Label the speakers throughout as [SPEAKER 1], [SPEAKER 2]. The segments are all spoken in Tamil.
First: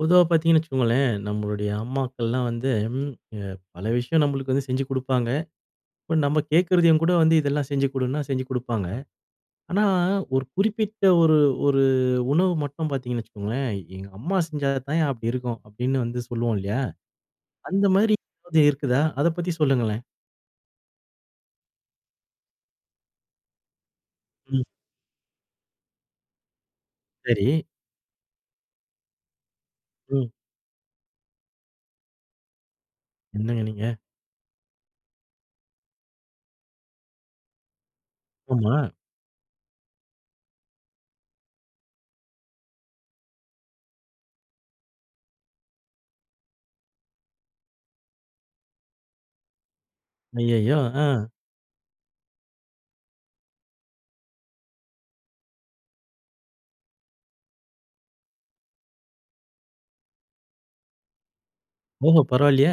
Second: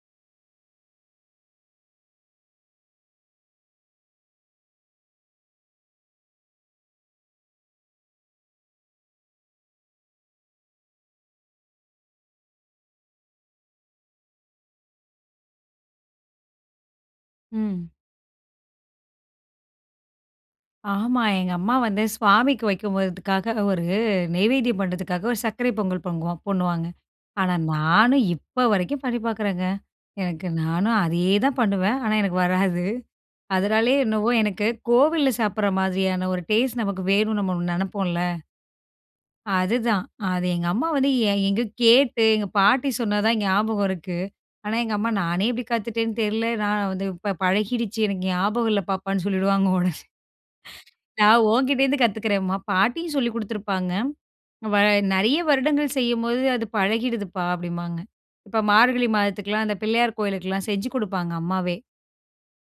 [SPEAKER 1] பொதுவா பாத்தீங்கன்னு வச்சுக்கோங்களேன், நம்மளுடைய அம்மாக்கள்லாம் வந்து, அ பல விஷயம் நம்மளுக்கு வந்து செஞ்சு குடுப்பாங்க. இப்போ நம்ம கேட்கிறதையும் கூட வந்து "இதெல்லாம் செஞ்சு கொடுன்னா" செஞ்சு குடுப்பாங்க. ஆனா, 1 குறிப்பிட்ட 1 1 உணவு மட்டும் பாத்தீங்கன்னு வச்சுக்கோங்களேன் "எங்க அம்மா செஞ்சா தான்யா அப்பிடி இருக்கும்" அப்டீன்னு வந்து சொல்லுவோம் இல்லயா? அந்த
[SPEAKER 2] ம்.
[SPEAKER 1] மாரி வகை இருக்குதா? அத பத்தி சொல்லுங்களேன்.
[SPEAKER 2] ஆமா. எங்க அம்மா வந்து சுவாமிக்கு வைக்கும் போதுக்காக, 1
[SPEAKER 1] ம்.
[SPEAKER 2] நெய்வேத்தியம் பண்ணுறதுக்காக, 1 சர்க்கரை பொங்கல் பொங்குவோம் பண்ணுவாங்க. ஆனா
[SPEAKER 1] சரி.
[SPEAKER 2] நானும், இப்ப வரைக்கும் பண்ணி பாக்குறேங்க.
[SPEAKER 1] ம்.
[SPEAKER 2] எனக்கு நானும் அதே தான் பண்ணுவேன். ஆனா எனக்கு வராது
[SPEAKER 1] என்னங்க நீங்க?
[SPEAKER 2] அதனாலே என்னவோ, எனக்கு கோவில்ல சாப்புட்ற மாதிரியான 1 டேஸ்ட் நமக்கு வேணுனு நம்ம நெனைப்போம்ல.
[SPEAKER 1] ஆமா.
[SPEAKER 2] அதுதான். அது எங்க அம்மா வந்து எ எங்கோ கேட்டு எங்க பாட்டி சொன்ன தான் ஞாபகம் இருக்கு. ஆனா எங்க அம்மா "நானே எப்பிடி காத்துட்டேன்னு தெரில. நான் வந்து ப இப்ப பழகிடுச்சு. எனக்கு ஞாபகம் இல்ல பாப்பான்னு" சொல்லிடுவாங்க ஒடனே
[SPEAKER 1] அய்யய்யோ! ஆ.
[SPEAKER 2] "நான் ஓங்கிட்டேருந்து கத்துக்கிறேன்ம்மா, பாட்டியும் சொல்லிக் குடுத்திருப்பாங்க. வ நெறைய வருடங்கள் செய்யும்போது அது பழகிடுது பா" அப்டீன்பாங்க. இப்போ மார்கழி மாதத்துக்கெல்லாம் அந்த பிள்ளையார் கோவிலுக்கெல்லாம் செஞ்சு குடுப்பாங்க அம்மாவே.
[SPEAKER 1] ஓஹோ! பரவால்லயே!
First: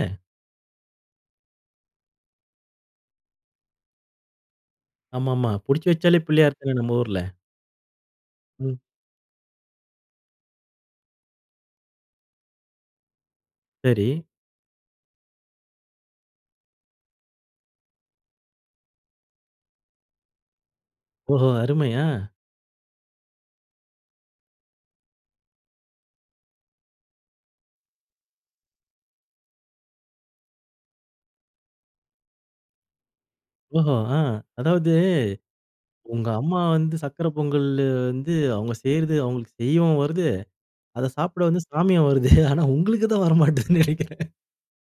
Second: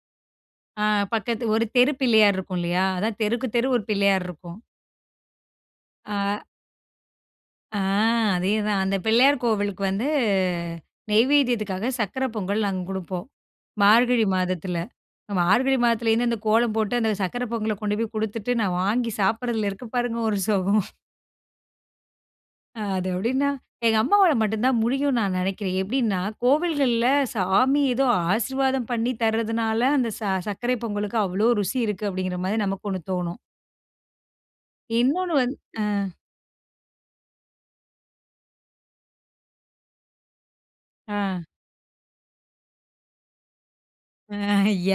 [SPEAKER 2] ஆ. பக்கத்து ஒரு தெரு பிள்ளையார் இருக்கும் இல்லையா? அதான் தெருக்கு தெரு ஒரு பிள்ளையார் இருக்கும்.
[SPEAKER 1] ஆமாமா. புடிச்சு வச்சாலே
[SPEAKER 2] ஆ.
[SPEAKER 1] பிள்ளையார் தானே நம்ம ஊர்ல!
[SPEAKER 2] ஆ. அதே
[SPEAKER 1] ம்.
[SPEAKER 2] தான். அந்த பிள்ளையார் கோவிலுக்கு வந்து நெய்வதியத்துக்காக, சர்க்கரை பொங்கல் நாங்க குடுப்போம்,
[SPEAKER 1] சரி.
[SPEAKER 2] மார்கழி மாதத்துல. மார்கழி மாதத்தில இருந்து அந்த கோலம் போட்டு, அந்த சர்க்கரை பொங்கலகொண்டு போய் குடுத்துட்டு நான் வாங்கி சாப்பட்றதுல இருக்கு பாருங்க ஒரு சுகம்.
[SPEAKER 1] ஓஹோ! அருமையா, அ.
[SPEAKER 2] அது எப்படின்னா, எங்க அம்மாவால மட்டும் தான் முடியும்னு நான் நினைக்கிறேன். எப்டின்னா கோவில்கள்ல சாமி ஏதோ ஆசீர்வாதம் பண்ணி தர்றதுனால அந்த ச சர்க்கரை பொங்கலுக்கு அவ்வளோ ருசி இருக்கு. அப்டிங்குற மாரி நமக்கு 1 தோணும்.
[SPEAKER 1] ஓஹோ! ஆ. அதாவது,
[SPEAKER 2] இன்னொன்னு வந்து. ஆ.
[SPEAKER 1] உங்க அம்மா வந்து சர்க்கரை பொங்கல் வந்து அவங்க செய்றது அவங்களுக்கு செய்யவும் வருது. அத
[SPEAKER 2] ஆ.
[SPEAKER 1] சாப்ட வந்து சாமியும் வருது. ஆனா உங்களுக்கு தான் வரமாட்டேங்குதுன்னு நினைக்கிறேன்.
[SPEAKER 2] ஆ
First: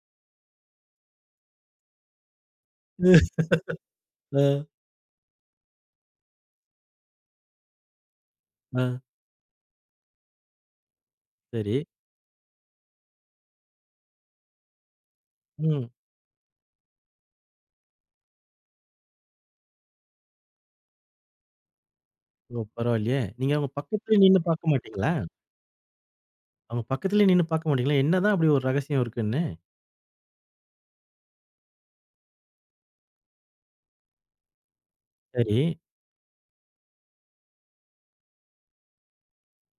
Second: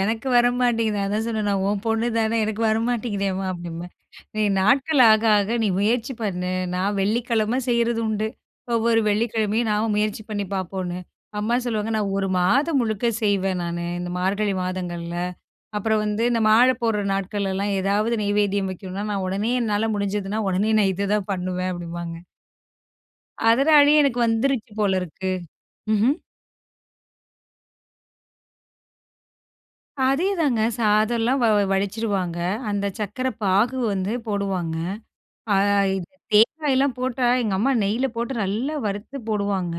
[SPEAKER 2] எனக்கு வர மாட்டேங்குது. அதான் சொன்னேன். நான் உன் பொண்ணு தானே எனக்கு
[SPEAKER 1] ம்.
[SPEAKER 2] வரமாட்டேங்குதேம்மா! அப்படிம்பேன். நீ
[SPEAKER 1] ம்.
[SPEAKER 2] நாட்கள் ஆக, ஆக நீ முயற்சி பண்ணு. நான் வெள்ளிக்கிழமை செய்யறது உண்டு.
[SPEAKER 1] அ.
[SPEAKER 2] ஒவ்வொரு வெள்ளிக்கிழமையும் நான் முயற்சி பண்ணி பார்ப்போம்ன்னு. அம்மா
[SPEAKER 1] சரி.
[SPEAKER 2] சொல்லுவாங்க நான் ஒரு மாதம் முழுக்க செய்வேன் நானு இந்த மார்கழி மாதங்கள்ல.
[SPEAKER 1] ம்.
[SPEAKER 2] அப்புறம் வந்து இந்த மாலை போட்ற நாட்கள்லாம் ஏதாவது நெய்வேத்தியம் வைக்கணும்னா நான் உடனே என்னால முடிஞ்சுதுனா உடனே நான் இததான் பண்ணுவேன். அப்படிம்பாங்க.
[SPEAKER 1] ஓ! பரவாயில்லையே, நீங்க அவங்க
[SPEAKER 2] அதனாலே
[SPEAKER 1] பக்கத்துலே
[SPEAKER 2] எனக்கு
[SPEAKER 1] நின்னு
[SPEAKER 2] வந்துருச்சு
[SPEAKER 1] பார்க்க
[SPEAKER 2] போல
[SPEAKER 1] மாட்டீங்களா?
[SPEAKER 2] இருக்கு. ம்ஹ்ம்.
[SPEAKER 1] அவுங்க பக்கத்லயே நின்னு பாக்க மாட்டீங்களா? என்ன தான் அப்டி ஒரு ரகசியம் இருக்குனு.
[SPEAKER 2] அதேதாங்க. சாதெல்லாம் வ வடிச்சுருவாங்க. அந்தச் சக்கர பாகு வந்து போடுவாங்க. அ
[SPEAKER 1] சரி.
[SPEAKER 2] இந்தத் தேங்காய்லாம் போட்டா எங்கம்மா நெய்ல போட்டு நல்லா வறுத்துப் போடுவாங்க.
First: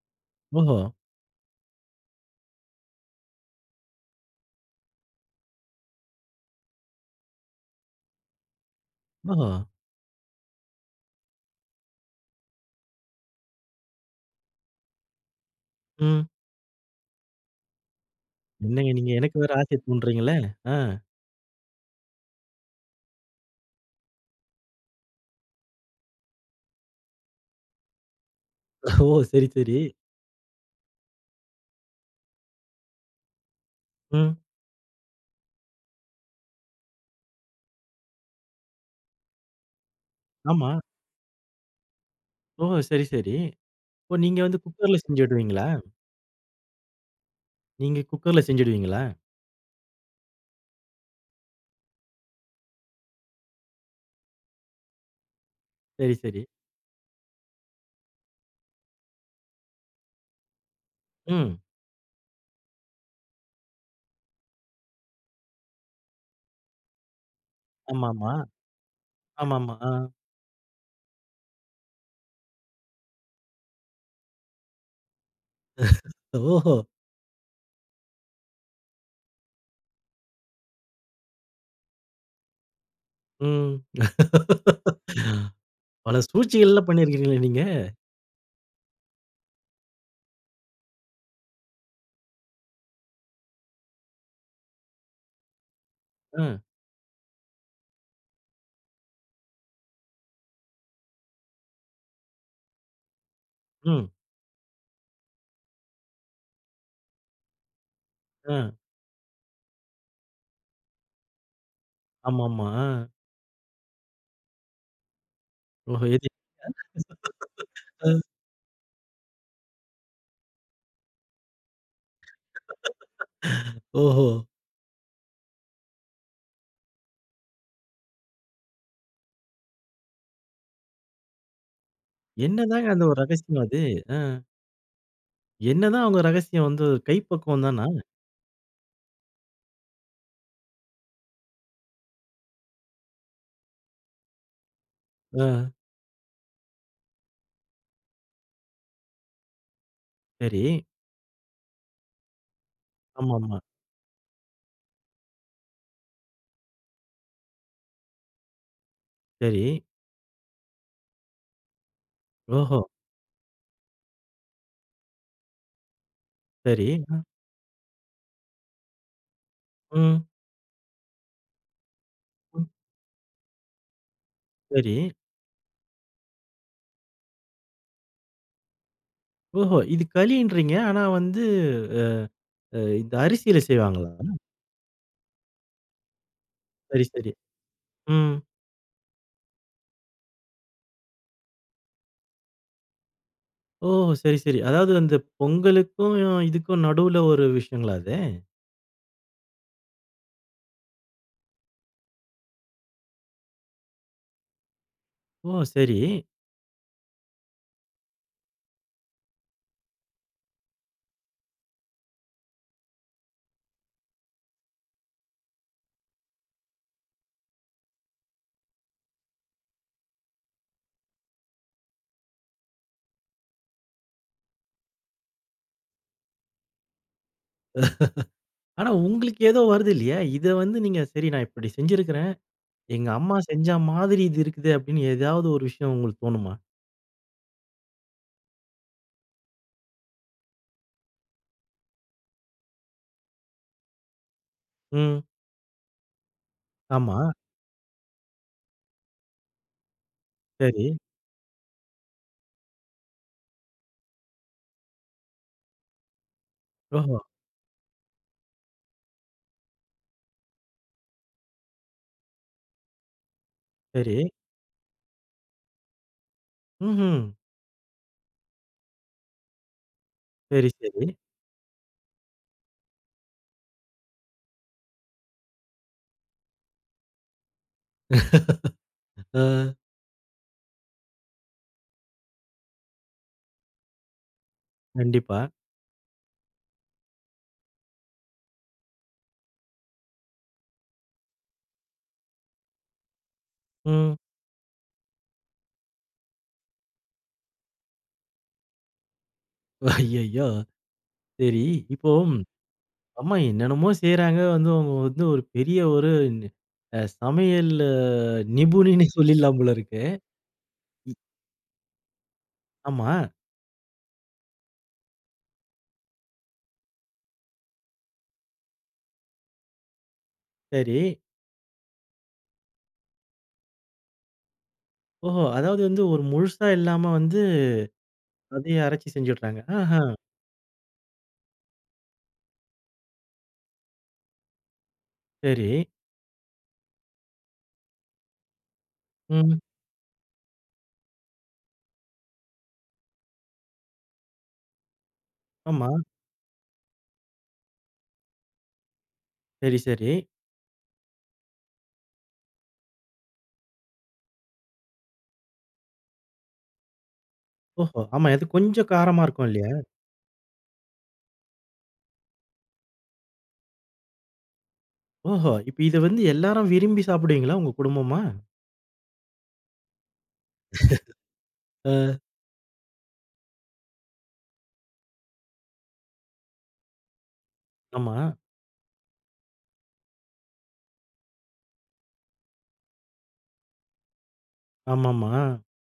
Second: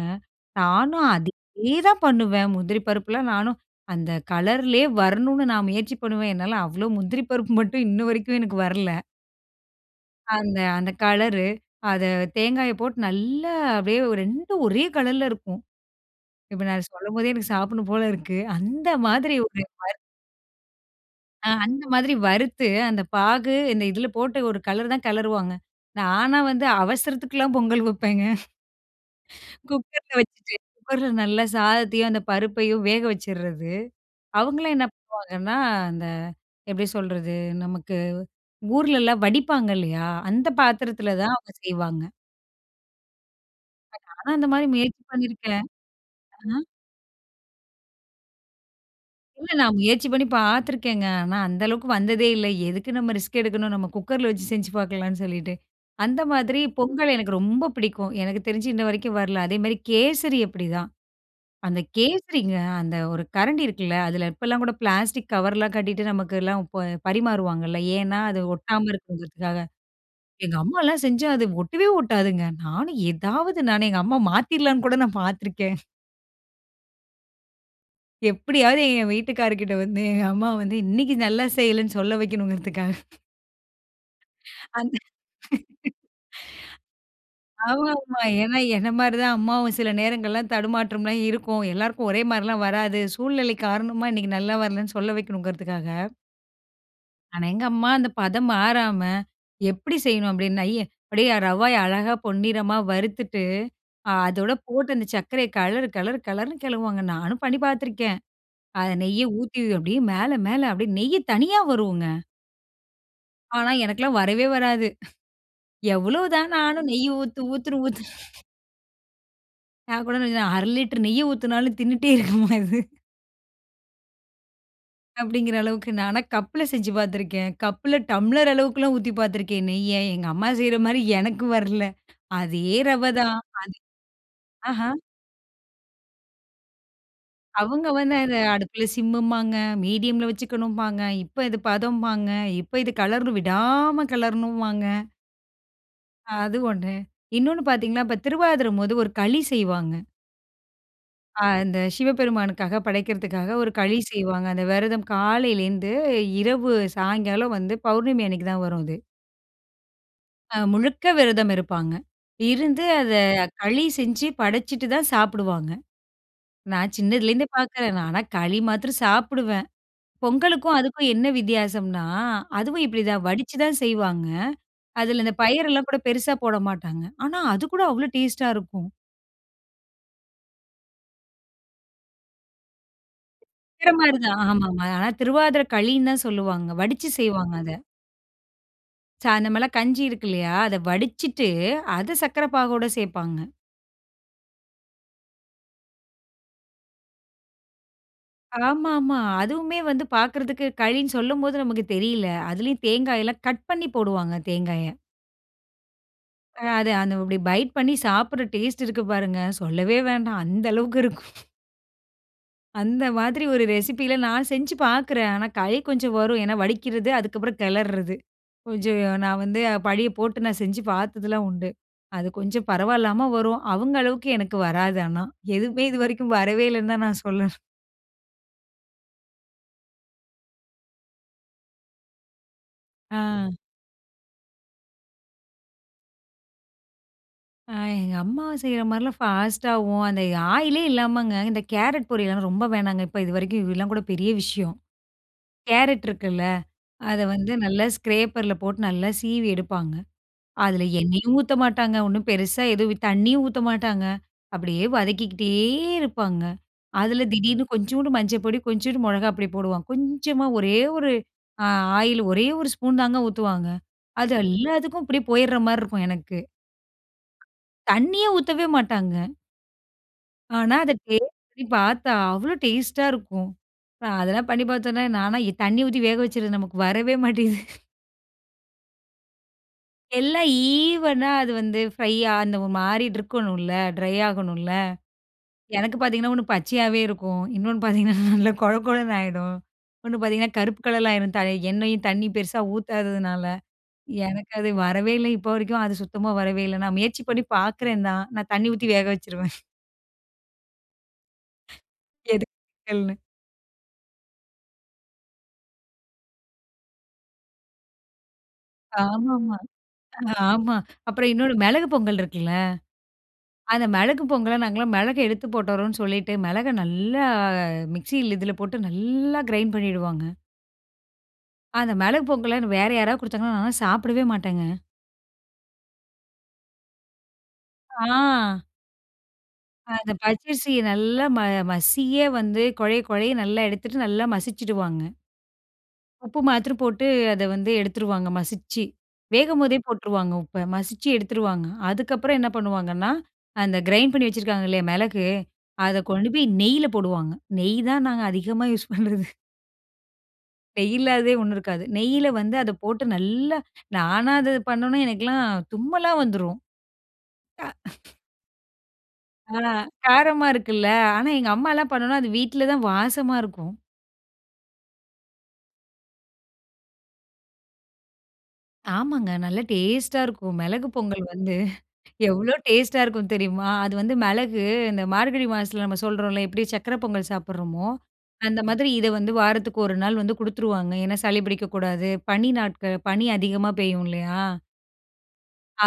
[SPEAKER 1] ஓஹோ!
[SPEAKER 2] நானும் அதேதான் பண்ணுவேன். முந்திரி பருப்பல்லாம் நானும் அந்த கலர்லயே வரணும்னு நான் முயற்சி பண்ணுவேன். என்னால அவ்ளவு முந்திரி பருப்பு மட்டும் இன்னு வரைக்கும் எனக்கு வரல.
[SPEAKER 1] ஓஹோ!
[SPEAKER 2] அந்த அந்த கலரு, அத தேங்காயப் போட்டு நல்லா அப்டியே ஒ 2ம் ஒரே கலர்ல இருக்கும்.
[SPEAKER 1] ம்.
[SPEAKER 2] இப்ப நான் சொல்லம் போதே எனக்குச் சாப்ட்ணும் போல இருக்கு. அந்த
[SPEAKER 1] என்னங்க நீங்க
[SPEAKER 2] மாதிரி
[SPEAKER 1] எனக்கு வேற
[SPEAKER 2] ஒரு அரு
[SPEAKER 1] ஆசைய
[SPEAKER 2] [unintelligible]
[SPEAKER 1] தூண்டுறீங்களே! ஆ.
[SPEAKER 2] ஆ அந்த மாதிரி வறுத்து, அந்தப் பாகு, இந்த இதுல போட்டு ஒரு கெளரு தான் கெளறுவாங்க. நானா வந்து அவசரத்துக்குலாம் பொங்கல் வப்பேங்க.
[SPEAKER 1] ஓ சரி, சரி.
[SPEAKER 2] குக்கர்ல வச்சுட்டு, குக்கர்ல நல்லா சாதத்தையும் அந்தப் பருப்பையும் வேக வச்சுர்றது.
[SPEAKER 1] ம்.
[SPEAKER 2] அவுங்களாம் என்ன பண்ணுவாங்கன்னா, அந்த எப்டி சொல்றது? நமக்கு ஊர்லலாம் வடிப்பாங்க இல்லயா? அந்த
[SPEAKER 1] ஆமா.
[SPEAKER 2] பாத்திரத்தில தான் அவுங்க செய்வாங்க.
[SPEAKER 1] ஓ! சரி, சரி. இப்போ
[SPEAKER 2] [unintelligible] நானும்
[SPEAKER 1] நீங்க
[SPEAKER 2] அந்த
[SPEAKER 1] வந்து
[SPEAKER 2] மாரி
[SPEAKER 1] குக்கர்ல
[SPEAKER 2] முயற்சி பண்ணிருக்கேன்.
[SPEAKER 1] செஞ்சுடுவீங்களா?
[SPEAKER 2] ஆ
[SPEAKER 1] நீங்க குக்கர்ல செஞ்சிடுவீங்களா?
[SPEAKER 2] இல்ல, நான் முயற்சி பண்ணி பார்த்துருக்கேங்க. ஆனா அந்த அளவுக்கு வந்ததே இல்ல. எதுக்கு நம்ப ரிஸ்க் எடுக்கணும்? நம்ப குக்கர்ல வச்சு செஞ்சு பார்க்கலாம்னு சொல்லிட்டு,
[SPEAKER 1] சரி,
[SPEAKER 2] அந்த
[SPEAKER 1] சரி.
[SPEAKER 2] மாதிரி பொங்கல் எனக்கு ரொம்ப பிடிக்கும். எனக்கு தெரிஞ்சு, இன்ன வரைக்கும் வரல. அதேமாதிரி, கேசரி அப்படிதான்.
[SPEAKER 1] ம்.
[SPEAKER 2] அந்த கேசரிங்க, அந்த ஒரு கரண்டி இருக்குல்ல, அதுல இப்போலாம் கூட பிளாஸ்டிக் கவர்லாம் கட்டிட்டு நமக்குலாம் இப்ப பரிமாறுவாங்கல்ல. ஏன்னா,
[SPEAKER 1] ஆமாமா.
[SPEAKER 2] அது ஒட்டாம இருக்குங்கறதுக்காக.
[SPEAKER 1] ஆமாமா. அ.
[SPEAKER 2] எங்க அம்மாலா செஞ்சா அது ஒட்டவே ஒட்டாதுங்க. நானும் எதாவது நான் எங்க அம்மா மாத்திடலாம்ன்னு கூட நான் பார்த்துருக்கேன்.
[SPEAKER 1] ஓஹோ!
[SPEAKER 2] எப்படியாவது என் வீட்டுக்காரர் கிட்ட வந்து, எங்க அம்மா வந்து இன்னைக்கு நல்லா செய்யலன்னு சொல்ல வைக்கணுங்கறதுக்காக
[SPEAKER 1] ம்.
[SPEAKER 2] அந்த
[SPEAKER 1] பல சூழ்ச்சிகள் எல்லாம் பண்ணியிருக்கிறீங்களே நீங்க!
[SPEAKER 2] ஆமாமா. ஏன்னா என்ன மாதிரி தான் அம்மாவும். சில நேரங்கள்லாம் தடுமாற்றம்லாம் இருக்கும், எல்லாருக்கும் ஒரே மாதிரிலாம் வராது. சூழ்நிலை காரணமா இன்னைக்கு நல்லா வரலைன்னு சொல்ல வைக்கணுங்குறதுக்காக
[SPEAKER 1] ம்.
[SPEAKER 2] ஆனா எங்க அம்மா அந்த பதம் மாறாம எப்படி செய்யணும் அப்டீன்னா, அப்படியே ரவய அழகா பொன்னிறமா வறுத்துட்டு,
[SPEAKER 1] ம்.
[SPEAKER 2] அதோடு போட்டு அந்த சர்க்கரைய கலரு, கலரு, கலருனு கலருவாங்க. நானும் பண்ணி பாத்துருக்கேன்.
[SPEAKER 1] அ.
[SPEAKER 2] அத நெய்ய ஊத்தி அப்படியே மேல மேல அப்படியே நெய் தனியா வரும்ங்க.
[SPEAKER 1] ஆமாமா. அ.
[SPEAKER 2] ஆனா, எனக்கலாம் வரவே வராது.
[SPEAKER 1] ஓஹோ!
[SPEAKER 2] எவ்ளோ
[SPEAKER 1] [unintelligible]
[SPEAKER 2] தான் நானும் நெய்யி ஊத்து ஊத்துன்னு
[SPEAKER 1] ம்.
[SPEAKER 2] ஊத்துற. நான் கூட ந 1/2 லிட்டர் நெய்ய ஊத்தினாலும் தின்னுட்டே இருக்குமா இது?
[SPEAKER 1] ஓஹோ!
[SPEAKER 2] அப்டீங்கிற அளவுக்கு நானா கப்ல செஞ்சு பாத்துருக்கேன். கப்ல டம்ளர் அளவுக்கெல்லாம் ஊத்தி பாத்துருக்கேன் நெய்ய எங்க அம்மா செய்ற மாரி எனக்கு வரல. அதே
[SPEAKER 1] என்னதாங்க
[SPEAKER 2] ரவ
[SPEAKER 1] அந்த ஒரு
[SPEAKER 2] தான். அதே
[SPEAKER 1] ரகசியம் அது? அ.
[SPEAKER 2] அஹா.
[SPEAKER 1] என்னதான் அவங்க ரகசியம் வந்து கைப்பக்குவம் தானா?
[SPEAKER 2] அவங்க வந்த அத, அடுப்புல சிம்மும்பாங்க. மீடியம்ல வச்சுக்கணும்பாங்க. இப்ப இது பதம்பாங்க. இப்ப இது கலரண் விடாம கேலரணுமாங்க.
[SPEAKER 1] அ.
[SPEAKER 2] அது ஒன்னு. இன்னொன்னு பாத்தீங்கன்னா இப்ப திருவாதுர போது 1 களி செய்வாங்க.
[SPEAKER 1] சரி.
[SPEAKER 2] அ அந்த சிவபெருமானுக்காக படைக்கிறதுக்காக
[SPEAKER 1] ஆமாமா.
[SPEAKER 2] 1 களி செய்வாங்க. அந்த வெரதம் காலையிலேந்து இரவு சாய்ங்காலம் வந்து பௌர்ணமி அன்னைக்கு தான் வரும் அது.
[SPEAKER 1] சரி.
[SPEAKER 2] அ முழுக்க விரதம் இருப்பாங்க.
[SPEAKER 1] ஓஹோ!
[SPEAKER 2] இருந்து அத களி செஞ்சி படச்சிட்டு தான் சாப்பிடுவாங்க.
[SPEAKER 1] சரி.
[SPEAKER 2] நான்
[SPEAKER 1] அ!
[SPEAKER 2] சின்னதில இருந்தே பாக்குறேன் நான். ஆனா, களி மாத்திரம் சாப்பிடுவேன்.
[SPEAKER 1] ம்.
[SPEAKER 2] பொங்கலுக்கும் அதுக்கும் என்ன வித்யாசம்னா?
[SPEAKER 1] ம்.
[SPEAKER 2] அதுவும் இப்டி தான் வடிச்சி தான் செய்வாங்க.
[SPEAKER 1] சரி.
[SPEAKER 2] அதில இந்த பயிரெல்லாம் கூட பெருசா போடமாட்டாங்க. ஆனா, அது கூட அவ்ளோ டேஸ்ட்‌டா இருக்கும்
[SPEAKER 1] ஓஹோ! இது களின்றீங்க. ஆனா, வந்து அ, அ. இந்த அரிசியில
[SPEAKER 2] வேற
[SPEAKER 1] செய்வாங்களா?
[SPEAKER 2] மாரி தான் அ. ஆமாமா. ஆனா திருவாதிர களின்னு தான் சொல்லுவாங்க.
[SPEAKER 1] சரி,
[SPEAKER 2] வடிச்சு
[SPEAKER 1] சரி.
[SPEAKER 2] செய்வாங்க அத.
[SPEAKER 1] ம்.
[SPEAKER 2] சா நம்மல்லாம் கஞ்சி இருக்கில்லையா? அத வடிச்சிட்டு, அத சர்க்கரை பாகோட சேர்ப்பாங்க.
[SPEAKER 1] ஓ! சரி சரி. அதாவது அந்த பொங்கலுக்கும், இதுக்கும் நடுவ்ல ஒரு விஷயங்ளா அது?
[SPEAKER 2] ஆமாமா. அதுவுமே வந்து பார்க்குறதுக்கு கழினு சொல்லும்போது, நமக்கு தெரியல. அதிலயும் தேங்காய்லாம் கட் பண்ணி போடுவாங்க தேங்காய.
[SPEAKER 1] ஓ! சரி.
[SPEAKER 2] அ அது இப்டி பைட் பண்ணி சாப்ட்ற டேஸ்ட் இருக்கு பாருங்க. சொல்லவே வேண்டாம், அந்த அளவுக்கு இருக்கும். அந்த மாதிரி ஒரு ரெசிப்பில நான் செஞ்சு பார்க்கிறேன். ஆனா, கை கொஞ்சம் வரும். ஏன்னா, வடிக்கிறது அதுக்கப்புறம், கெளர்றது. கொஞ்சம் நான் வந்து பழிய போட்டு, நான் செஞ்சு பார்த்ததுலாம் உண்டு. அது கொஞ்சம் பரவாயில்லாம வரும். அவுங்க அளவுக்கு எனக்கு வராது ஆனா. எதுவுமே இதுவரைக்கும் வரவே இல்லன்னு தான் நான் சொல்லனும்.
[SPEAKER 1] ஆனா உங்களுக்கு ஏதோ வருது இல்லயா? இத வந்து நீங்க, சரி நான் இப்டி செஞ்சிருக்றேன். "எங்க அம்மா
[SPEAKER 2] ஆ.
[SPEAKER 1] செஞ்ச மாதிரி இது இருக்குது," அப்டினு ஏதாவது ஒரு விஷயம் உங்களுக்கு தோணுமா?
[SPEAKER 2] அ. எங்க அம்மா செய்ற மாதிரிலாம் ஃபாஸ்ட்டாவும் அந்த ஆயிலே இல்லாமங்க, இந்த கேரட் பொரியல்லாங்க, ரொம்ப வேணாங்க. இப்ப இதுவரைக்கும், இதெல்லாம் கூட பெரிய விஷயம்.
[SPEAKER 1] ம்.
[SPEAKER 2] கேரட் இருக்குல, அத
[SPEAKER 1] ஆமா.
[SPEAKER 2] வந்து நல்லா ஸ்க்ரேப்பர்ல போட்டு, நல்லா சீவி எடுப்பாங்க. அதுல
[SPEAKER 1] சரி.
[SPEAKER 2] எண்ணெயும் ஊத்த மாட்டாங்க, ஒன்னும் பெருசா எதுவும், தண்ணியும் ஊத்த மாட்டாங்க. அப்டியே வதக்கிக்கிட்டே இருப்பாங்க.
[SPEAKER 1] ஓஹோ!
[SPEAKER 2] அதுல திடீர்னு கொஞ்சூண்டு மஞ்சப்பொடி, கொஞ்சூண்டு மொளகாய் பொடி போடுவாங்க. கொஞ்சமா ஒரே ஒரு அ ஆயில் ஒரே ஒரு ஸ்பூன் தாங்க ஊத்துவாங்க.
[SPEAKER 1] சரி.
[SPEAKER 2] அது எல்லாத்துக்கும் அப்டியே போயிட்ற மாதிரி இருக்கும் எனக்கு.
[SPEAKER 1] ம்ஹும்.
[SPEAKER 2] தண்ணீயே ஊத்தவே மாட்டாங்க.
[SPEAKER 1] சரி,
[SPEAKER 2] ஆனா, அத
[SPEAKER 1] சரி.
[SPEAKER 2] டேஸ்டு பார்த்தா அவ்வளோ டேஸ்ட்டா இருக்கும். அதெல்லாம் பண்ணி பார்த்த உடனே நான்லாம் தண்ணீர் ஊத்தி வேக வச்சது நமக்கு வரவே மாட்டேங்குது.
[SPEAKER 1] ஆ.
[SPEAKER 2] எல்லாம் ஈவனா அது வந்து ஃப்ரையா அந்த ஒரு மாறிட்டு இருக்கணும்ல ட்ரை ஆகணும்ல?
[SPEAKER 1] கண்டிப்பா.
[SPEAKER 2] எனக்கு பாத்தீங்கன்னா, ஒண்ணு பச்சையாகவே இருக்கும். இன்னொன்னு பாத்தீங்கன்னா நல்ல கொழ கொழன்னு ஆகிடும். ஒண்ணு பாத்தீங்கன்னா, கருப்பு கலர்லாம் ஆயிடும். எண்ணெயும் தண்ணீ பெருசா ஊத்தாதுனால.
[SPEAKER 1] ம்.
[SPEAKER 2] எனக்கு அது வரவே இல்ல. இப்ப வரைக்கும் அது சுத்தமா வரவே இல்ல, நான் முயற்சி பண்ணி பாக்குறேன் தான். நான் தண்ணீ ஊத்தி வேக வச்சுருவேன்
[SPEAKER 1] ஐயய்யோ! சரி, இப்போ
[SPEAKER 2] எதுக்கு. [unintelligible]
[SPEAKER 1] அம்மா என்னன்னமோ செய்யுறாங்க, வந்து அவங்க வந்து ஒரு பெரிய ஒரு சமையல் நிபுணனின்னு
[SPEAKER 2] ஆமாமா,
[SPEAKER 1] சொல்லிடலாம் போல இருக்கே!
[SPEAKER 2] ஆமா.
[SPEAKER 1] ம்.
[SPEAKER 2] அப்புறம் இன்னொரு மிளகு பொங்கல் இருக்குல்ல?
[SPEAKER 1] ஆமா.
[SPEAKER 2] அந்த மிளகு பொங்கல்ல நாங்கலாம் மிளக எடுத்து போட்டுறோம்ன்னு, சொல்லிட்டு மிளக நல்லா மிக்ஸியில இதுல போட்டு நல்லா கிரைண்ட் பண்ணிவிடுவாங்க.
[SPEAKER 1] சரி.
[SPEAKER 2] அந்த மிளகு பொங்கலன்னு வேற யாராவது குடுத்தாங்கன்னா நானெல்லாம் சாப்பிடவே மாட்டேங்க.
[SPEAKER 1] ஓஹோ! அதாவது வந்து ஒரு முழுசா இல்லாம வந்து
[SPEAKER 2] ஆ.
[SPEAKER 1] அத அரைச்சு செஞ்சுடுறாங்க.
[SPEAKER 2] அந்த
[SPEAKER 1] ஆஹ்ம்.
[SPEAKER 2] பச்சரிசிய நல்லா ம மசியே வந்து கொழைய கொழைய நல்லா எடுத்துட்டு, நல்லா மசிச்சிடுவாங்க.
[SPEAKER 1] சரி.
[SPEAKER 2] உப்பு மாத்தரம் போட்டு அத வந்து எடுத்துடுவாங்க, மசிச்சி
[SPEAKER 1] ம்.
[SPEAKER 2] வேகும்போதே போட்டுருவாங்க. உப்ப மசிச்சி எடுத்துருவாங்க. அதற்கப்புறம் என்ன பண்ணுவாங்கன்னா, அந்த கிரைண்ட் பண்ணி வைச்சிருக்காங்க இல்லயா, மிளகு
[SPEAKER 1] ஆமா.
[SPEAKER 2] அத கொண்டு போய் நெய்யில போடுவாங்க. நெய் தான் நாங்க அதிகமா யூசு பண்ணுறது.
[SPEAKER 1] சரி, சரி.
[SPEAKER 2] நெய்யிலாததே 1 இருக்காது. நெய்யில வந்து அத போட்டு நல்லா நானா அத பண்ணணும்னா எனக்கெல்லாம் தும்மலா வந்துரும். அ.
[SPEAKER 1] ஓஹோ! ஆமா, இது கொஞ்சம் காரமா இருக்கும்
[SPEAKER 2] ஆ
[SPEAKER 1] இல்லையா?
[SPEAKER 2] காரமா இருக்குல்ல. ஆனா எங்க அம்மாலாம் பண்ணுனா, அது வீட்டில தான் வாசமா இருக்கும்.
[SPEAKER 1] ஓஹோ! இப்ப இத வந்து எல்லாரும் விரும்பி சாப்பிடுவீங்களா, உங்க குடும்பமா?
[SPEAKER 2] ஆமங்க! நல்லா டேஸ்ட்டா இருக்கும். மிளகு பொங்கல் வந்து
[SPEAKER 1] அ.
[SPEAKER 2] எவ்ளோ டேஸ்ட்டா இருக்கும் தெரியுமா? அது வந்து மிளகு. இந்த மார்கழி மாசத்தில நம்ம சொல்றோம்ல்ல எப்படி சக்கர பொங்கல் சாப்பிடறோமோ,
[SPEAKER 1] ஆமா.
[SPEAKER 2] அந்த மாதிரி இத வந்து வாரத்துக்கு 1 நாள் வந்து குடுத்துருவாங்க. ஏன்னா சளி பிடிக்கக்கூடாது. பனி நாட்கள் பனி அதிகமா பெய்யும் இல்லையா?
[SPEAKER 1] ஆமாமா.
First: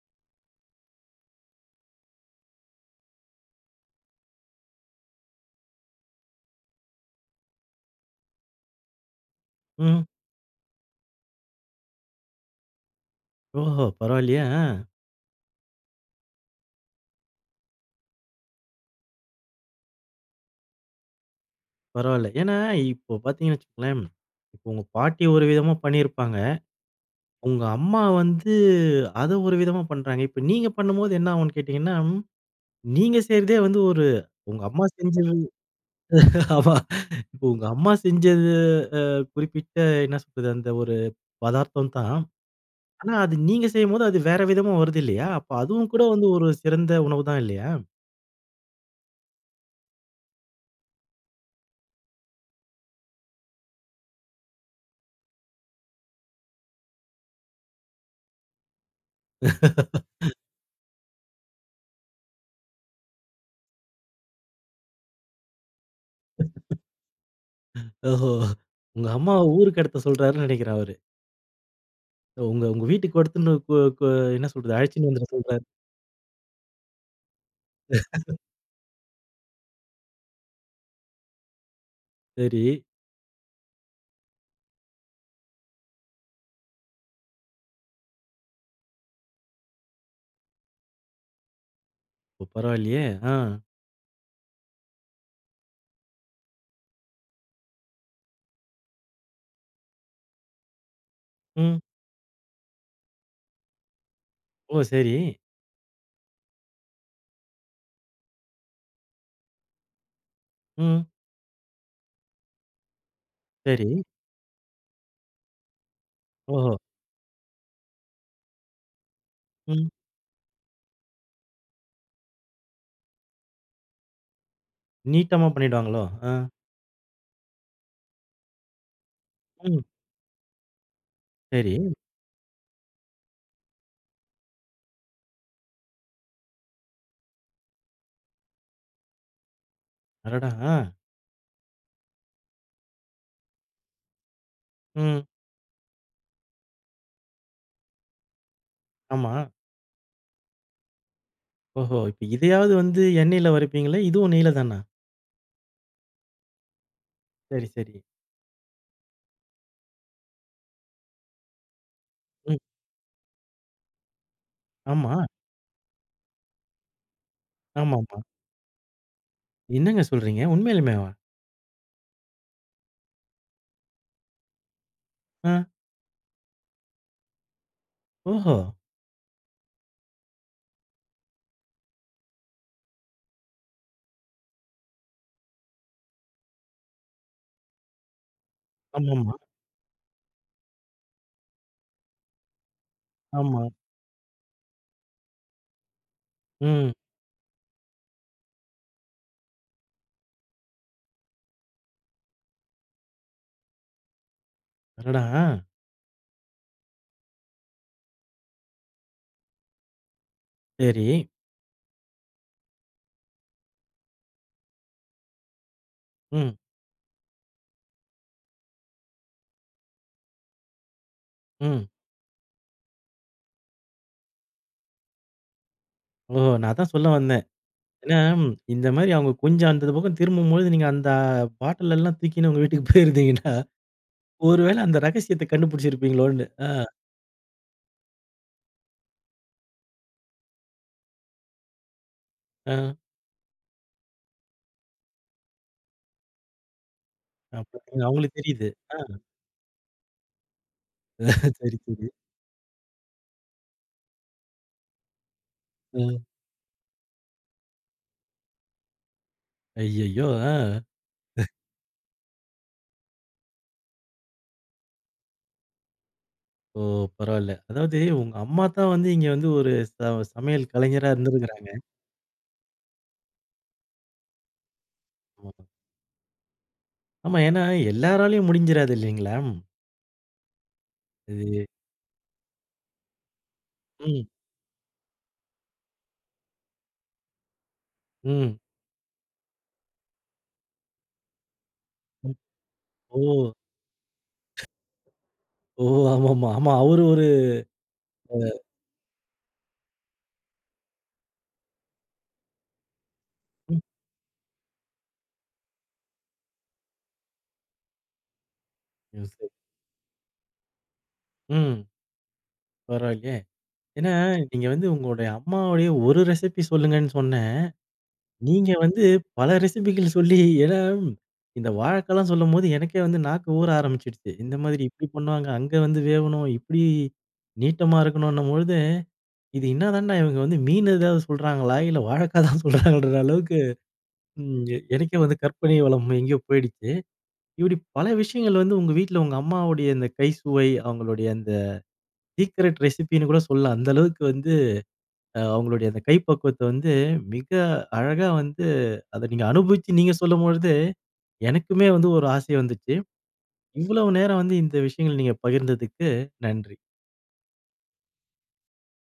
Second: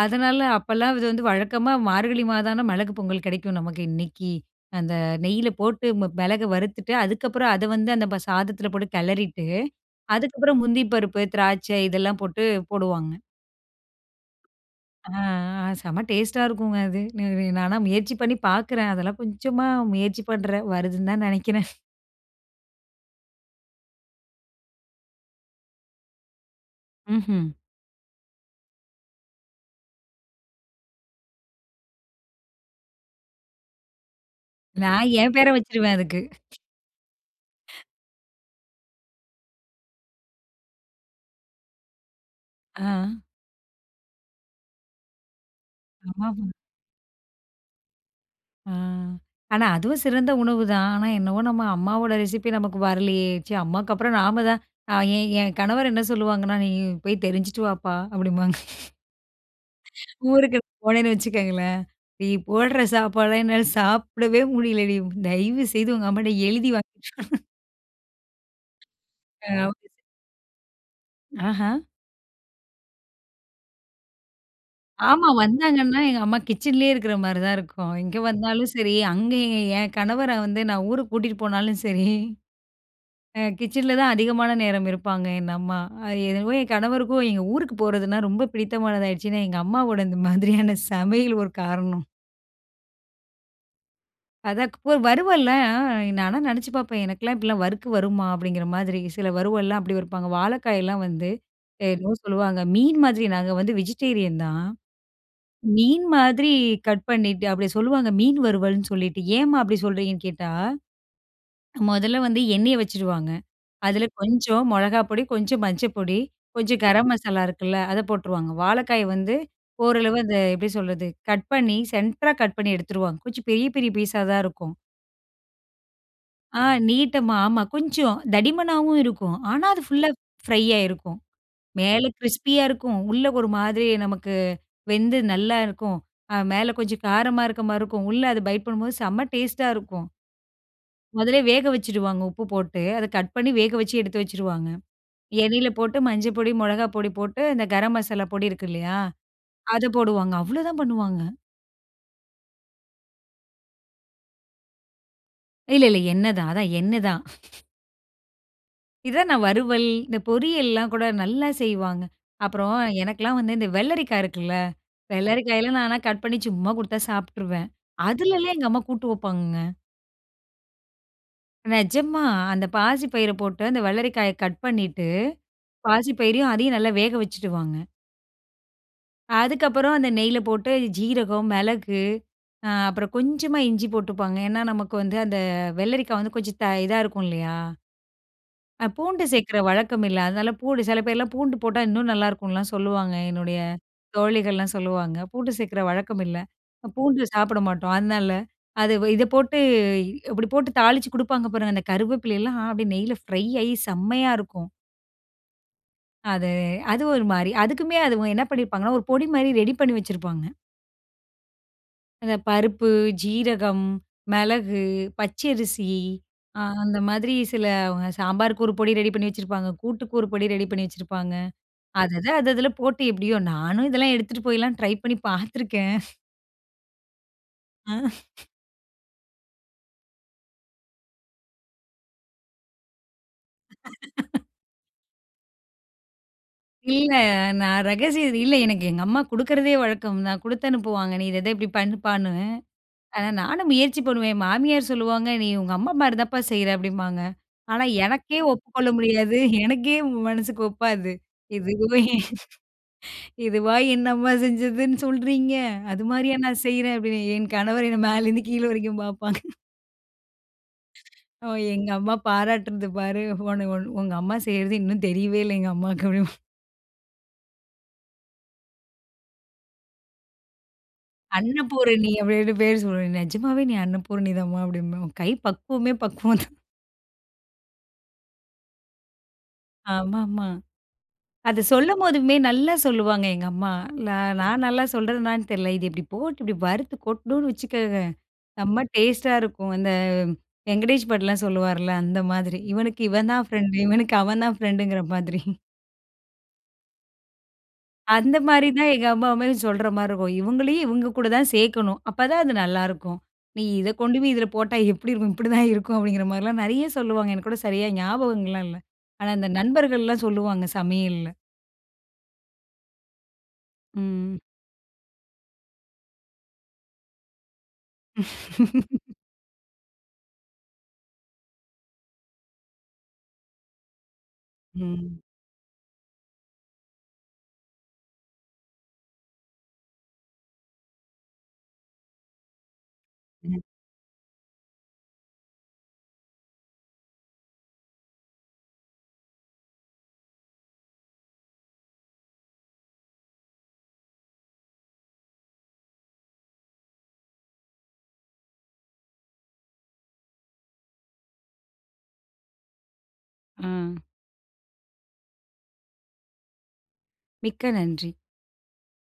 [SPEAKER 2] அதனால அப்பல்லாம் இத வந்து வழக்கமா, மார்கழி மாதம்னா மிளகு பொங்கல் கெடைக்கும் நமக்கு இன்னைக்கு. அந்த நெய்யில போட்டு, ம மிளக வறுத்துட்டு, அதுக்கப்பறம் அத வந்து அந்த ப சாதத்தில போட்டு கெளறிட்டு,
[SPEAKER 1] ம்.
[SPEAKER 2] அதுக்கப்புறம் முந்திரி பருப்பு, திராட்சை இதெல்லாம் போட்டு போடுவாங்க.
[SPEAKER 1] ஓஹோ! பரவால்லயே. ஆ.
[SPEAKER 2] அ செம டேஸ்ட்டா இருக்குங்க அது. இது நான்லாம் முயற்சி பண்ணி பார்க்குறேன். அதெல்லாம் கொஞ்சமா முயற்சி பண்றேன். வருதுன்னு தான் நெனைக்கிறேன்.
[SPEAKER 1] பரவால்ல. ஏன்னா இப்போ பாத்தீங்கனா வச்சுகோங்களேன், இப்ப உங்க பாட்டி ஒரு விதமா பண்ணியிருப்பாங்க.
[SPEAKER 2] ம்ஹ்ம்.
[SPEAKER 1] உங்க அம்மா வந்து, அத ஒரு விதமா பண்றாங்க. இப்ப நீங்க பண்ணும்போது என்ன ஆகும்னு கேட்டீங்கன்னா, நீங்க செய்றதே வந்து ஒரு உங்க அம்மா
[SPEAKER 2] நான்
[SPEAKER 1] செஞ்சது
[SPEAKER 2] என் பேர வச்சுருவேன் அதுக்கு.
[SPEAKER 1] ஆமா இப்ப உங்க அம்மா செஞ்சது அ குறிப்பிட்ட என்னா சொல்றது? அந்த ஒரு பதார்த்தம் தான். ஆனா
[SPEAKER 2] ஆ.
[SPEAKER 1] அது நீங்க செய்யும்போது அது வேற விதமா வருது இல்லையா? அப்ப அதுவும் கூட வந்து ஒரு
[SPEAKER 2] ஆமாமா.
[SPEAKER 1] சிறந்த உணவு தான் இல்லையா?
[SPEAKER 2] ஆ ஆனா அதுவும் சிறந்த உணவுதான். ஆனா என்னவோ நம்ம அம்மாவோட ரெசிப்பி நமக்கு வரலயே! ச்சே! அம்மாக்கப்புறம் நாம தான். அ ஏன் ஏன் கணவரு என்ன சொல்லுவாங்கன்னா, "நீ போய் தெரிஞ்சுட்டு வாப்பா" அப்பிடிம்பாங்க. ஊருக்கு போனேன்னு வச்சுக்கங்களேன்! "நீ போடுற சாப்பாட என்னால சாப்பிடவே முடியலடி. தயவுசெய்து உங்க அம்மாட்ட எழுதி வாங்கி"
[SPEAKER 1] அ ஓஹோ! உங்க அம்மாவ
[SPEAKER 2] ஆ.
[SPEAKER 1] ஊருக்கு எடுத்து சொல்றாருன்னு நினைக்கிறேன் அவரு.
[SPEAKER 2] ஆஹம்.
[SPEAKER 1] உங்க உங்க வீட்டுக்கு [unintelligible] கு கு என்ன சொல்றது? அழைச்சின்னு வந்துட
[SPEAKER 2] ஆமா.
[SPEAKER 1] சொல்றாரு
[SPEAKER 2] வந்தாங்கன்னா, எங்க அம்மா கிச்சன்லே இருக்கிறமாரி தான் இருக்கும். இங்க வந்தாலும் சரி, அங்க ஏ ஏன் கணவர வந்து நான் ஊருக்கு கூட்டிட்டு போனாலும் சரி,
[SPEAKER 1] சரி.
[SPEAKER 2] அ கிச்சன்ல தான் அதிகமான நேரம் இருப்பாங்க. என் அம்மா. அது என்னவோ என் கணவருக்கும் எங்க ஊருக்கு போறதுன்னா ரொம்ப பிடித்தமானதா ஆயிடுச்சுன்னா, எங்க அம்மாவோட இந்த மாதிரியான சமையல் ஒரு காரணம்.
[SPEAKER 1] ஒ பரவாயில்லயே! ஆ.
[SPEAKER 2] அதான் க் ப வறுவல்ல. ஆ நானா நெனச்சு பார்ப்பேன். எனக்குலாம் இப்பிடிலாம் வறுக்கு வருமா! அப்பிடிங்கிற மாதிரி. சில வறுவல்லாம் அப்பிடி வருப்பாங்க. வாழைக்காய்லாம் வந்து
[SPEAKER 1] ம்.
[SPEAKER 2] என்னவோ சொல்லுவாங்க. மீன் மாதிரி நாங்க வந்து வெஜிடேரியன் தான்.
[SPEAKER 1] ஓ! சரி.
[SPEAKER 2] மீன் மாதிரி கட் பண்ணிட்டு, அப்பிடி சொல்வாங்க மீன் வறுவல்ன்னு சொல்லிட்டு ஏம்மா அப்பிடி சொல்றீங்கன்னு கேட்டா,
[SPEAKER 1] ம்.
[SPEAKER 2] முதல்ல வந்து எண்ணெய வச்சுருவாங்க.
[SPEAKER 1] சரி.
[SPEAKER 2] அதில கொஞ்சம் மிளகா பொடி, கொஞ்சம் மஞ்ச பொடி,
[SPEAKER 1] ஓஹோ!
[SPEAKER 2] கொஞ்சம் கரம் மசாலா இருக்குல்ல, அத போட்டுருவாங்க. வாழைக்காய வந்து
[SPEAKER 1] ம்.
[SPEAKER 2] ஓரளவு அந்த எப்பிடி சொல்றது, கட் பண்ணி சென்டரா கட் பண்ணி எடுத்துருவாங்க. கொஞ்சம் பெரிய பெரிய பீஸா தான் இருக்கும்.
[SPEAKER 1] நீட்டமா பண்ணிடுவாங்களோ! அ.
[SPEAKER 2] ஆ நீட்டமா. ஆமா. கொஞ்சம் தடிமனாவும் இருக்கும். ஆனா, அது
[SPEAKER 1] ம்.
[SPEAKER 2] ஃபுல்லா ஃப்ரையா இருக்கும்.
[SPEAKER 1] சரி.
[SPEAKER 2] மேலே கிரிஸ்பியா இருக்கும். உள்ள ஒரு மாதிரி நமக்கு வெந்து நல்லா இருக்கும். அ மேல கொஞ்சம் காரமா இருக்கமாரி இருக்கும். உள்ள அத பைட் பண்ணும்போது, செம டேஸ்டா இருக்கும்.
[SPEAKER 1] அடடா! ஆ.
[SPEAKER 2] முதலே வேக வச்சுடுவாங்க. உப்பு போட்டு. அத கட் பண்ணி வேக வச்சு எடுத்து வச்சுருவாங்க.
[SPEAKER 1] ம்.
[SPEAKER 2] எண்ணெயில போட்டு மஞ்ச பொடி, மிளகா பொடி போட்டு இந்த கரம் மசாலா பொடி இருக்கு இல்லயா!
[SPEAKER 1] ஆமா.
[SPEAKER 2] அத போடுவாங்க. அவ்ளோதான் பண்ணுவாங்க.
[SPEAKER 1] ஓஹோ, இப்ப இதையாவது வந்து எண்ணெயில வருப்பீங்களா? இதுவும் நெய்ல தானா?
[SPEAKER 2] இல்ல, இல்ல. எண்ணெ தான். அதான் எண்ணெ தான்.
[SPEAKER 1] சரி சரி.
[SPEAKER 2] இதான் நான், வறுவல், இந்த பொரியல்லாம் கூட நல்லா செய்வாங்க!
[SPEAKER 1] ம்.
[SPEAKER 2] அப்புறம் எனக்கெல்லாம் வந்து இந்த வெள்ளரிக்கா இருக்குல்ல.
[SPEAKER 1] ஆமா.
[SPEAKER 2] வெள்ளரிக்காயல்லாம் நான்லாம் கட் பண்ணி சும்மா குடுத்தா சாப்ட்ருவேன்.
[SPEAKER 1] ஆமாம்பா.
[SPEAKER 2] அதிலலாம் எங்க அம்மா கூட்டு வப்பாங்கங்க!
[SPEAKER 1] என்னங்க சொல்றீங்க! உண்மையிலேமேவா?
[SPEAKER 2] நெஜமா, அந்த பாசி பயிர போட்டு, அந்த வெள்ளரிக்காய கட் பண்ணிட்டு,
[SPEAKER 1] அ.
[SPEAKER 2] பாசி பயிரையும், அதையும் நல்லா வேக வச்சுடுவாங்க.
[SPEAKER 1] ஓஹோ!
[SPEAKER 2] அதுக்கப்புறம், அந்த நெய்ல போட்டு சீரகம், மிளகு, ஆ, அப்புறம் கொஞ்சமா இஞ்சி போட்டுப்பாங்க. ஏன்னா, நமக்கு வந்து அந்த வெள்ளரிக்கா வந்து கொஞ்சம் த இதா இருக்கும் இல்லயா! அ பூண்டு
[SPEAKER 1] ஆமாமா.
[SPEAKER 2] சேக்கற வழக்கம் இல்ல. அதனால பூண்டு சில பேர்லாம் பூண்டு போட்டா இன்னும் நல்லாருக்குன்லாம் சொல்லுவாங்க. என்னுடைய
[SPEAKER 1] ஆமா.
[SPEAKER 2] தோழிகள்லாம் சொல்லுவாங்க. பூண்டு சேர்க்கிற வழக்கம் இல்ல.
[SPEAKER 1] ம்.
[SPEAKER 2] பூண்டு சாப்பிட மாட்டோம். அதனால அது வ இத போட்டு, இ இப்பிடி போட்டு தாளிச்சு குடுப்பாங்க. பாருங்க, இந்த கருவேப்பிலையெல்லாம் அப்பிடியே நெய்ல ஃப்ரை ஆயி செம்மையா இருக்கும்!
[SPEAKER 1] அடடா! அ
[SPEAKER 2] அது, அது ஒரு மாரி, அதுக்குமே அது என்ன பண்ணிருப்பாங்கன்னா, 1 பொடி மாரி ரெடி பண்ணி வச்சிருப்பாங்க.
[SPEAKER 1] சரி.
[SPEAKER 2] அந்த பருப்பு, ஜீரகம், மிளகு, பச்சரிசி
[SPEAKER 1] ம்.
[SPEAKER 2] அ அந்த மாதிரி சிலவுங்க சாம்பார் 1 பொடி ரெடி பண்ணி வச்சிருப்பாங்க. கூட்டுக்கு 1 பொடி ரெடி பண்ணி வச்சிருப்பாங்க.
[SPEAKER 1] ம்.
[SPEAKER 2] அதத, அது அதுல போட்டு எப்பிடியோ நானும் இதெல்லாம் எடுத்துட்டு போயிலாம் ட்ரை பண்ணி பார்த்துருக்கேன்.
[SPEAKER 1] ஓ! நான் அதான் சொல்ல வந்தேன்.
[SPEAKER 2] ஆ
[SPEAKER 1] ஏன்னா, இந்த மாரி அவுங்க கொஞ்சம் அந்த பக்கம் திரும்பும்போது நீங்க அந்த பாட்டில் எல்லாம் தூக்கின்னு உங்க வீட்டுக்கு போயிருந்தீங்கன்னா, 1 வேள அந்த ரகசியத்த கண்டுபிடித்திருப்பீங்களோன்னு? ஆ.
[SPEAKER 2] இல்ல, நான் ரகசியம் அது இல்ல. எனக்கு எங்க அம்மா குடுக்குறதே வழக்கம் தான். குடுத்து அனுப்புவாங்க, நீ இத, இத இப்பிடி பண்ணப்பான்னு.
[SPEAKER 1] ஆ.
[SPEAKER 2] ஆனா, நானும் முயற்சி பண்ணுவேன், என் மாமியார் சொல்லுவாங்க, நீ உங்க அம்மா மாரிதாம்ப்பா செய்யுற அப்பிடிம்பாங்க.
[SPEAKER 1] அப்ப
[SPEAKER 2] ஆனா,
[SPEAKER 1] பாருங்க அவுங்களுக்கு
[SPEAKER 2] எனக்கே
[SPEAKER 1] தெரியுது.
[SPEAKER 2] ஒப்புக்கொள்ள
[SPEAKER 1] ஆ.
[SPEAKER 2] முடியாது. எனக்கே மனசுக்கு ஒப்பாது
[SPEAKER 1] சரி,
[SPEAKER 2] இதுவும்
[SPEAKER 1] சரி
[SPEAKER 2] இதுவா என்ன அம்மா செஞ்சதுன்னு சொல்லுறீங்க? அது
[SPEAKER 1] ஆ.
[SPEAKER 2] மாதிரியே நான் செய்யுறேன், அப்டீன்னு என் கணவர் என்னைய மேலேருந்து கீழ வரைக்கும் பாப்பாங்க.
[SPEAKER 1] ஐய்யயோ! ஆ.
[SPEAKER 2] ஒ எங்க அம்மா பாராட்டுனது பாரு, உன உன் உங்க அம்மா செய்யுறது இன்னும் தெரியவே இல்ல எங்க அம்மாவுக்கு அப்பிடிம்பா
[SPEAKER 1] ஓ! பரவாயில்ல. அதாவது உங்க அம்மா தான் வந்து இங்கே வந்து 1 ச சமையல் கலைஞராக இருந்திருக்குறாங்க.
[SPEAKER 2] அன்னபூரணி அப்டீன்னு பேர் சொல்வேன், நிஜமாவே நீ அன்னபூரணி தாம்மா அப்பிடிம்பேன். உன் கை
[SPEAKER 1] ம்.
[SPEAKER 2] பக்குவமே பக்குவம் தான்
[SPEAKER 1] ஆமா. ஏன்னா, எல்லாராலயும் முடிஞ்சிராது இல்லீங்களா?
[SPEAKER 2] ஆமாமா. அத
[SPEAKER 1] இது.
[SPEAKER 2] சொல்லும் போதுமே நல்லா சொல்லுவாங்க எங்க அம்மா. நா
[SPEAKER 1] ம்.
[SPEAKER 2] நான் நல்லா சொல்றேனான்னு தெர்ல. "இது இப்பிடி போட்டு இப்பிடி வறுத்து கொட்டுணோம்னு வச்சுக்கோங்க,
[SPEAKER 1] ம்.
[SPEAKER 2] செம்ம டேஸ்ட்‌ டா இருக்கும்." அந்த, வெங்கடேஷ் பட் லாம் சொல்லுவார்ல, அந்த
[SPEAKER 1] ம்.
[SPEAKER 2] மாத்ரி. "இவனுக்கு
[SPEAKER 1] ஓ!
[SPEAKER 2] இவன் தான் ஃபிரெண்ட் டு. இவனுக்கு அவன் தான் ஃபிரெண்டுங்குற" மாத்ரி
[SPEAKER 1] ஓ! ஆமா மா- ஆமா அவரு ஒரு
[SPEAKER 2] அந்த
[SPEAKER 1] அ.
[SPEAKER 2] மாரி தான் எங்க அம்மாவுமே சொல்ற மாரி இருக்கும். "இவங்களயும் இவங்க கூட தான் சேக்கணும். அப்பதான் அது நல்லாருக்கும் நீ
[SPEAKER 1] ம்.
[SPEAKER 2] இத கொண்டு போயி இதுல போட்டா, எப்புடி இருக்கும்? இப்படிதான் இருக்கும் அப்டீங்குற மாதிரிலாம் நெறைய சொல்லுவாங்க. எனக்கு கூட சரியா ஞாபகங்கள்லாம் இல்ல. ஆனா, அந்த
[SPEAKER 1] [unintelligible]
[SPEAKER 2] நண்பர்கள்லாம் சொல்லுவாங்க சமையல்ல.
[SPEAKER 1] ம். பரவால்லயே! ஏன்னா
[SPEAKER 2] ம்.
[SPEAKER 1] நீங்க வந்து உங்களுடைய அம்மாவுடைய ஒரு ரெசிப்பி சொல்லுங்கன்னு சொன்னேன். நீங்க வந்து பல ரெசிப்பிகள் சொல்லி ஏன்னா இந்த வாழைக்காலாம் சொல்லும்போது எனக்கே வந்து நாக்கு ஊற ஆரம்பிச்சுடுச்சு, "இந்த மாதிரி இப்பிடி
[SPEAKER 2] ம்.
[SPEAKER 1] பண்ணுவாங்க, அங்கே வந்து வேவணும், இப்டி நீட்டமா இருக்கணுன்னும்" பொழுது, "இது என்னதாண்டா! இவுங்க வந்து மீன் எதாவது சொல்கிறாங்களா? இல்ல வாழைக்காய் தான் சொல்றாங்களான்ற" அளவுக்கு
[SPEAKER 2] ம்.
[SPEAKER 1] ம் எனக்கே வந்து கற்பனை வளம் எங்கேயோ போய்டுச்சு. இப்புடி பல விஷயங்கள் வந்து உங்க வீட்ல உங்க அம்மாவுடைய இந்த கை சுவை அவங்களுடைய அந்த சீக்ரெட் ரெசிபி ன்னு கூட சொல்லலாம். அந்த அளவுக்கு வந்து அவங்களுடைய அந்த கை பக்குவத்த வந்து மிக அழகா வந்து, அத நீங்க அனுபவிச்சு நீங்க சொல்லும்பொழுது, எனக்குமே வந்து ஒரு ஆசை வந்துச்சு.
[SPEAKER 2] ஆ.
[SPEAKER 1] இவ்வளோ நேரம் வந்து இந்த விஷயங்கள் நீங்க பகிர்ந்ததற்கு நன்றி.
[SPEAKER 2] மிக்க நன்றி.